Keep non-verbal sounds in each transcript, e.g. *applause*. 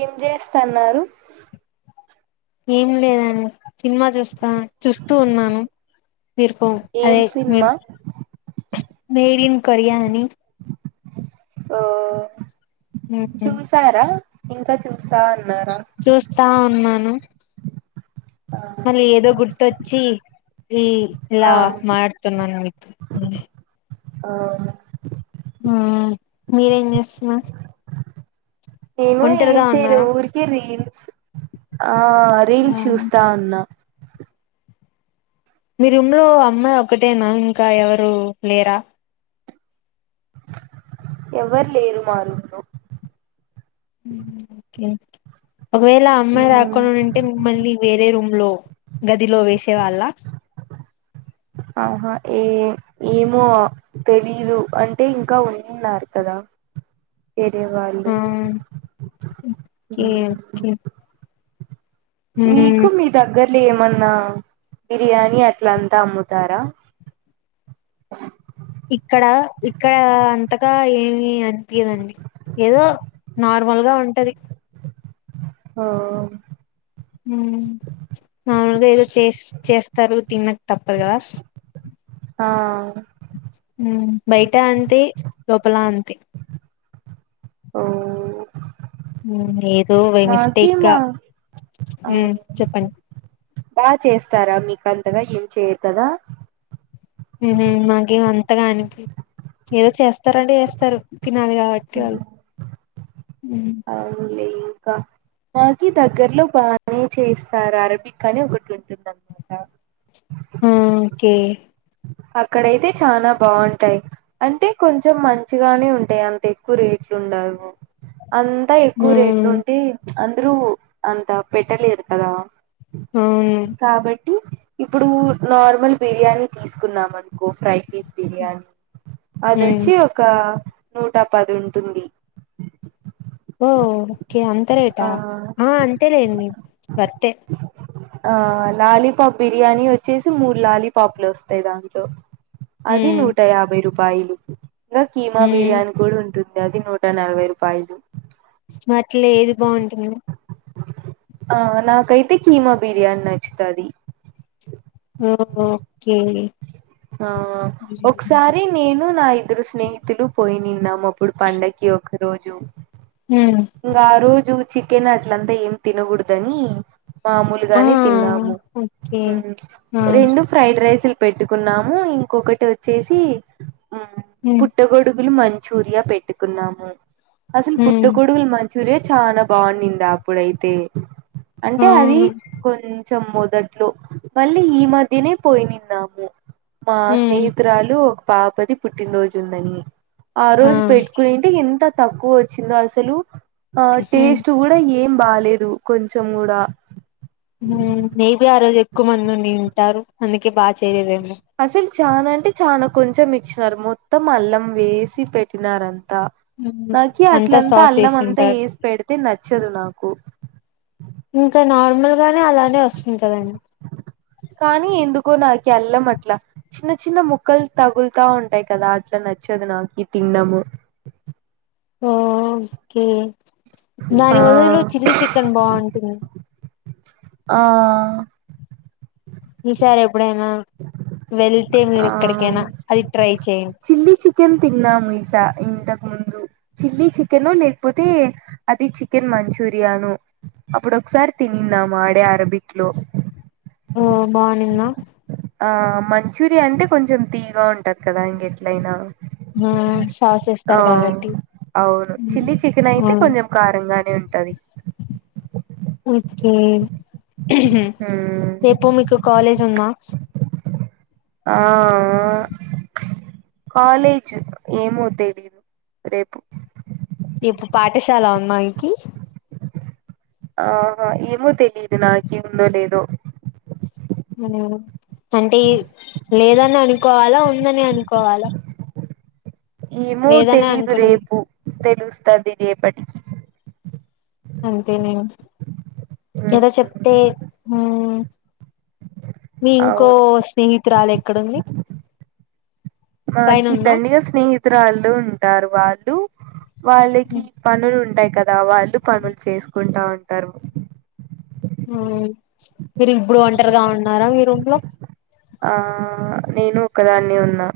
ఏం చేస్తన్నరు ఏం లేదండి సినిమా చూస్తా చూస్తూ ఉన్నాను నిర్కో ఏం అదే సినిమా మిమ్స్ మీడియం కోరిగానని ఓ చూసారా ఇంకా చూసాను చూస్తా ఉన్నాను మలి ఏదో గుర్తొచ్చి ఈ ఆ లా మాడుతున్నాను మీతో ఆహ ఆ మీరేం చేస్తున్నారు నేను ఏం ఒంటరిగా చేయలే ఉన్నారా ఊరికే రీల్స్ ఆ రీల్స్ చూస్తా ఉన్నా మీ రూంలో అమ్మాయి ఒకటేనా ఇంకా ఎవరు లేరా ఎవ్వరు లేరు మా రూంలో కే ఒకవేళ ఆ అమ్మాయి మ్మ్ రాకుండి ఉంటే మిమ్మల్ని వేరే రూమ్ లో గదిలో వేసే వాళ్ళ ఆహా ఏ ఏమో తెలీదు అంటే ఇంకా ఉన్నారు కదా వేరే వాళ్ళు ఊ ఓకే మీకు ఓకే మీ దగ్గర ఇట్ల ఏమన్నా బిర్యానీ అట్ల అంతా అమ్ముతారా *unintelligible* ఇక్కడ ఇక్కడ అంతగా ఏమి అనిపియదండి ఏదో నార్మల్గా ఉంటది ఓ ఊ మమ్ములు గా ఏదో చేస్ చేస్తారు తినక తప్పదు కదా ఆ ఊ బయట అంతే లోపల అంతే ఓ ఏదో బై మాకి మా మిస్టేక్గా ఉ చెప్పండి బా చేస్తారా మీకంతగా ఏం చేయరు కదా ఊహు మాకేం అంతగా అనిపియ్ ఏదో చేస్తారంటే చేస్తారు తినాలి కాబట్టి వాళ్ళు హ్మ్. అగులే ఇంకా మాకీ దగ్గర్లో బానే చేస్తారు అరబిక్ అని ఒకటి ఉంటుందన్నమాట ఆ ఓకే అక్కడయితే చానా బాగుంటాయి అంటే కొంచెం మంచిగానే ఉంటాయి అంత ఎక్కువ రేట్లు ఉండదు అంతా ఎక్కువ రేట్లు హ్మ్. ఉంటే అందరూ అంత పెట్టలేరు కదా అవును కాబట్టి ఇప్పుడు నార్మల్ బిర్యానీ తీసుకున్నాం అనుకో ఫ్రై పీస్ బిర్యానీ అదొచ్చి ఒక నూట పదింటుంది ఓ ఓకే అంత ఆ రేటా ఆ అంతేలేండి వర్తే ఆ లాలీపాప్ బిర్యానీ వచ్చేసి మూడు లాలీపాప్లు వస్తాయి దాంట్లో అది హ్మ్. నూట యాభై రూపాయలు ఇంకా కీమా హ్మ్. బిర్యానీ కూడా ఉంటుంది గది నూట నలభై రూపాయలు వాటిలో ఏది బాగుంటుంది ఆ నాకైతే కీమా బిర్యానీ నచ్చుతాది ఓ ఓకే ఆ ఒకసారి నేను నా ఇద్దరు స్నేహితులు పోయి నిన్నాము. ఇప్పుడు పండక్కి ఒక రోజు హ్మ్ ఇంగ ఆ రోజు చికెన్ అట్లంతా ఏం తినగూడదని ఆ మామూలుగానే తిన్నాము ఓకే ఆ రెండు ఫ్రైడ్ రైసులు పెట్టు కున్నాము ఇంకొకటి వచ్చేసి హ్మ్ పుట్టగొడుగ్ కెన్ మంచూరియా పెట్టుకున్నాము. అసలు హ్మ్ పుట్టుకొడుగులు మం చూర్య చాలా బావున్నిందా అప్పుడైతే అంటే అది అవును కొన్ చెం మొదట్లో మళ్ళీ ఈ మధ్యనే పోయి నిన్నాము. మా హ్మ్ స్నేహితురాలు ఒక పాపది పుట్టినరోజు ఉందని ఆ రోజు పెట్టుకునింటే ఎంత తక్కువొచ్చిందో అసలు. ఆ హ్మ్ టేస్ట్ గూడ ఏం బాలేదు కొంచెం గూడా. తారు అందుకే బాగా చేయలేదేమో చాలా అంటే చాల కొంచెం ఇచ్చినారు. మొత్తం అల్లం వేసి పెట్టినారు అం తా హ్మ్ నాకి అంతా అట్లంతా సాస్ అల్లం అంతా ఏసింటారు వేసి పెడితే నచ్చదు నాకు. ఇంకా నార్మల్ గానే అలానే వస్తుంది కదండి. కి అల్లం అట్లా చిన్న చిన్న ముక్కలు తగులుతా ఉంటాయి కదా అట్లా నచ్చదు నాకు ఈ తిండము ఓ కే ఆ దాని బదులు చిల్లీ చికెన్ బావుంటుంది. ఆ ఈసారి ఎప్పుడైనా వెళ్తే మీరు ఆ ఎక్కడికైనా అది ట్రై చేయండి. చిల్లీ చికెన్ తిన్నాము ఇసా ఇంతకు ముందు చిల్లీ చికెనో లేకపోతే అది చికెన్ మంచూరియానో అప్పుడొకసారి తినిన్ న్నాము ఆడే అరబి ఓ బావున్నిందా ఆ మంచూరియా అంటే కొంచెం తియ్యగా ఉంటది కదా ఇంగెట్లయిన హూమ్ సాస్ ఏస్తరు కాబట్టి అవును చిల్లీ చికెన్ అయితే అవును కొంచెం కారంగానే ఉంటది. అ కే మ్మ్ రేపు మీకు కాలేజ్ ఉందా? ఆఆ కాలేజ్ ఏమో తెలీదు రేపు రేపు పాఠశాల ఉందా మీకి? ఆహ ఏమో తెలీదు నాకి ఉందో లేదో అంటే లేదని అనుకోవాలా ఉందని అనుకోవాలా ఏమో లేదనే తెలీదు అనుకున్నా రేపు తెలుస్తది రేపటికి ఎద చెప్తే మ్మ్ మీ ఇంకో అవును స్నేహితురాలు ఎక్కడుంది? పైన మాకి ఉందా దండిగా స్నే హితురాళ్లు ఉంటారు వాళ్ళు వాళ్ళకి పనులు ఉంటాయి. కదా వాళ్ళు పనులు చేసుకుంటా ఉంటారు హుమ్ మీరు ఇప్పుడు ఒంటరిగా ఉన్నారా మీ రూమ్ లో? ఆ నేను ఒక్కదాన్నే ఉన్నా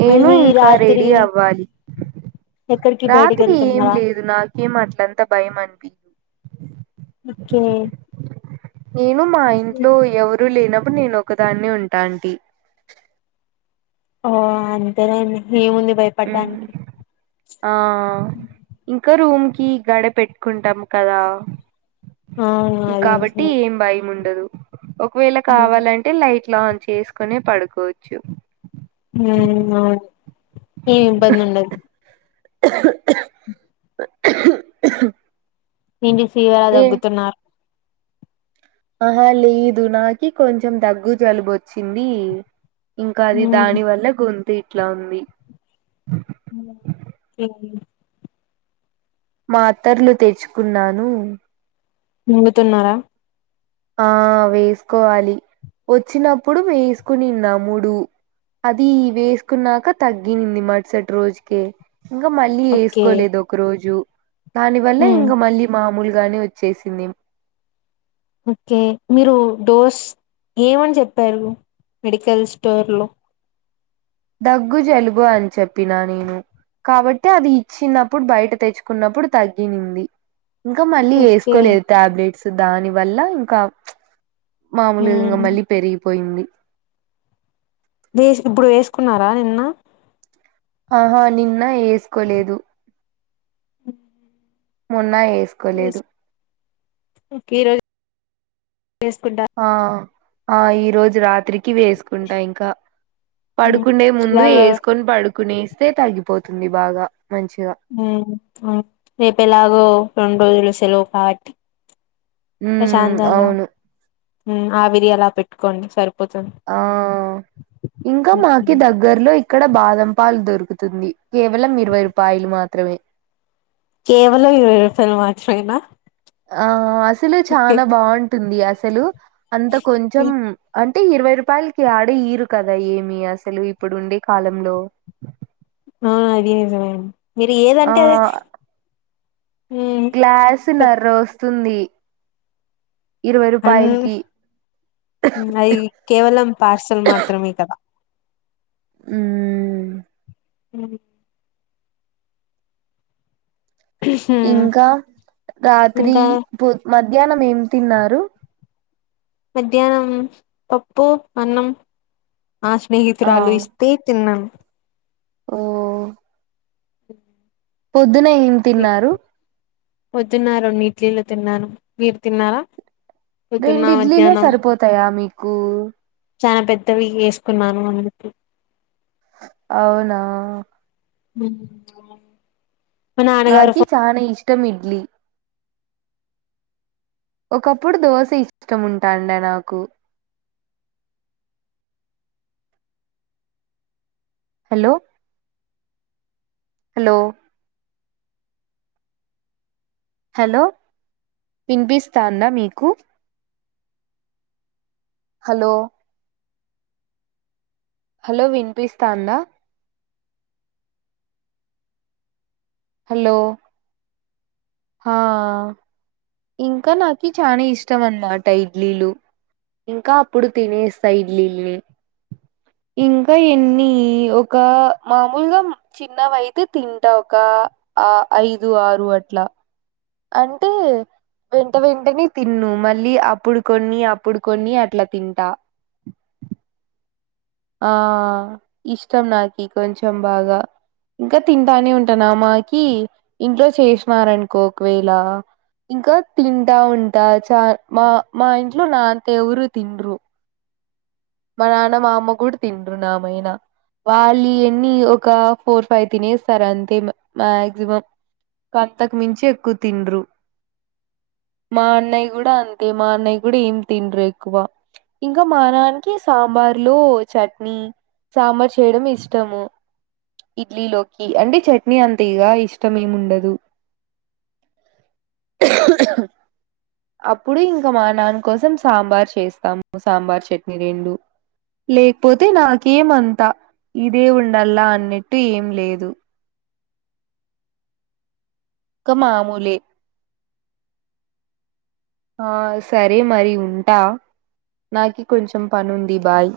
నేను మళ్ళీ ఇంకా రాత్రి రెడీ అవ్వాలి. ఎక్కడికి బయటికి రాత్రి ఏం వెళ్తున్నారా లేదు నాకేం అట్లంత భయం అనిపి ఒకే నేను మా ఇంట్లో ఎవరు లేనప్పుడు నేను ఒక్కదాన్నే ఉంటాంటి. ఓ అంతేలేండి. ఆ ఇంకా రూమ్ చ్ కీ గడ పెట్టుకుంటాం కదా అవును అది కాబట్టి నిజమే ఏం భయం ఉం డదు ఒకవేళ ఉమ్ కావాలంటే లైట్లు ఆన్ చేసుకునే పడుకోవచ్చు. ఉమ్ అవున ఏం ఇబ్బంద ఉండదు *inaudible* ఇం ఫీవర్ ర ఏ తగ్గుతున్నారు ఆహా లేదు నాకి కొంచెం దగ్గు జలుబు వచ్చింది ఇంకా అది హ్మ్. దాని వల్ల గొంతు ఇట్లా ఉంది స మాత్తర్లు తెచ్చుకున్నాను మింగుతునరా ఆ వేసుకోవాలి వచ్చినప్పుడు వేస్కోనిన్నా మూడు అది వేసుకున్నాక తగ్గనింది మరుసటి రోజుకే ఇంకా మళ్ళీ ఓకే వేసుకోలేదు ఒక రోజు దాని వల్ల ఉమ్ ఇంక మళ్ళీ మామూలుగానే వచ్చేసింది ఓకే మీరు డోస్ ఏమని చెప్పారు? మెడికల్ స్టోర్ లో దగ్గు జలుబు అని చెప్పినా నేను కాబట్టి అది ఇచ్చినప్పుడు బయట తెచ్చుకున్నప్పుడు తగ్గినింది ఇంకా మళ్ళీ ఓకే వేసుకోలేదు టాబ్లెట్స్ దాని వల్ల ఇంకా మాములుగా ఉమ్ మళ్ళీ పెరిగిపోయింది వేస్ ఇప్పుడు వేసుకున్నారా నిన్న ఆహా నిన్న వేసుకోలేదు *inaudible* మొన్నా వేసుకోలేదు ఈ రోజు వేసుకుంటా ఆ ఆ ఈ రోజు రాత్రి కి వేసుకుంటా ఇంకా ఉమ్ పడుకుండే ముందు ఇలాగా వేసుకొని పడుకునే ఆస్తే తగ్గిపోతు తుంది బాగా మంచిగా రేపు ఎలాగో రెండు రోజులు సెలవు కాబట్టి ఉ ప్రశాంతంగా అవును ఆవిరి అలా పెట్టుకోండి సరిపో ఆ ఇంకా మాకి ఉమ్. దగ్గర్లో ఇ ఇక్కడ బాదం పాలు దొరుకుతుంది కేవలం ఇరవై రూపాయలు మాత్రమే కేవలం ఇరవై రూపాయలు మాత్రమేనా ఆ అసలు ఓకే చాలా బాగుంటుంది అసలు అంత కొంచెం ఉమ్, అ అంటే ఇరవై రూపాయలకి ఆడ ఈరు కదా ఏమి అసలు ఇప్పుడు ఉండే కాలంలో ఆ అది నిజమే మీరు ఏదంటే అదే ఉమ్ గ్లాసు చెప్ నర్రోస్తుంది ఆన్ ఐ కేవలం పార్సల్ మాత్రమే కదా మామ్ అ ఉమ్, ఇంకా రాత్రి ఇంకా పో మధ్యాహ్నం ఏం తిన్నారు మధ్యాహ్నం పప్పు అన్నం నా స్నేహితురాలు ఇస్తే తిన్నాను ఓ పొద్దునే ఏం తిన్నారు పోద్దున్న రెండు ఇడ్లీలు తిన్నాను మీరు తిన్నారా పొద్దున్న రెండు ఇడ్లీలే మధ్యాహ్నం సరిపోతాయా మీకు చాల పెద్దవి వేసుకున్నాను అందుక అవునా ఉమ్. మా నాన్నగారు నాకీ చానా ఇష్టం ఇడ్లీ ఒకప్పుడు దోశ ఇష్టముంటాండే నాకు *inaudible* హలో హలో హలో వినిపిస్తాందా మీకు హలో హలో వినిపిస్తాందా హలో ఆ ఇంకా నాకి చానా ఇష్టం అన్నమాట ఇడ్లీలు ఇంకా అప్పుడు తినేస్త ఇడ్లీనీ ఇంకా ఎన్ని ఒక మామూలుగా చిన్నవైతే తింటా ఒక ఆ ఐదు ఆరు అట్ల అంటే వెంట వెంటనే తిన్ను మళ్ళీ అప్పుడు కొన్ని అప్పుడు కొన్ని అట్లా తింటా *inaudible* ఆ ఇష్టం నాకి కొంచెం బాగా ఇంకా తింటానే ఉంటానా మాకి ఇంట్లో చేసినారనుకో ఒకవేళ ఇంకా తింటా ఉంటా చ మా మా ఇంట్లో నాంత ఎవరు తినర్రు మా నాన్న మా అమ్మ కూడ తినర్రు నామైనా వాళ్ళు ఎన్ని ఒక ఫోర్ ఫైవ్ తినేస్తారు అంతే మాగ్జిమమ్ అంతకు మించి ఎక్కువ తినర్రు మా అన్నయ గూడా అంతే మా అన్నయ్య గూడా ఏం తినర్రు ఎక్కువ ఇంకా మానాన్నకి సాంబార్లు చట్నీ సాంబార్ చేయడం ఇష్టము ఇడ్లీలోకి అంటే చట్నీ అంత ఇగా ఇష్టం ఏమిండదు *inaudible* అప్పుడు ఇంకా మా నాన్న కోసం సాంబార్ చేస్తాము సాంబార్ చట్నీ రెండు *inaudible* లేకపోతే నాకేమంతా ఇదే ఉండల్లా అన్నట్టు ఏం లేదు ఇంక మామూలే ఆ సరే మరి ఉంటా నాకి కొంచెం పనుంది బాయ్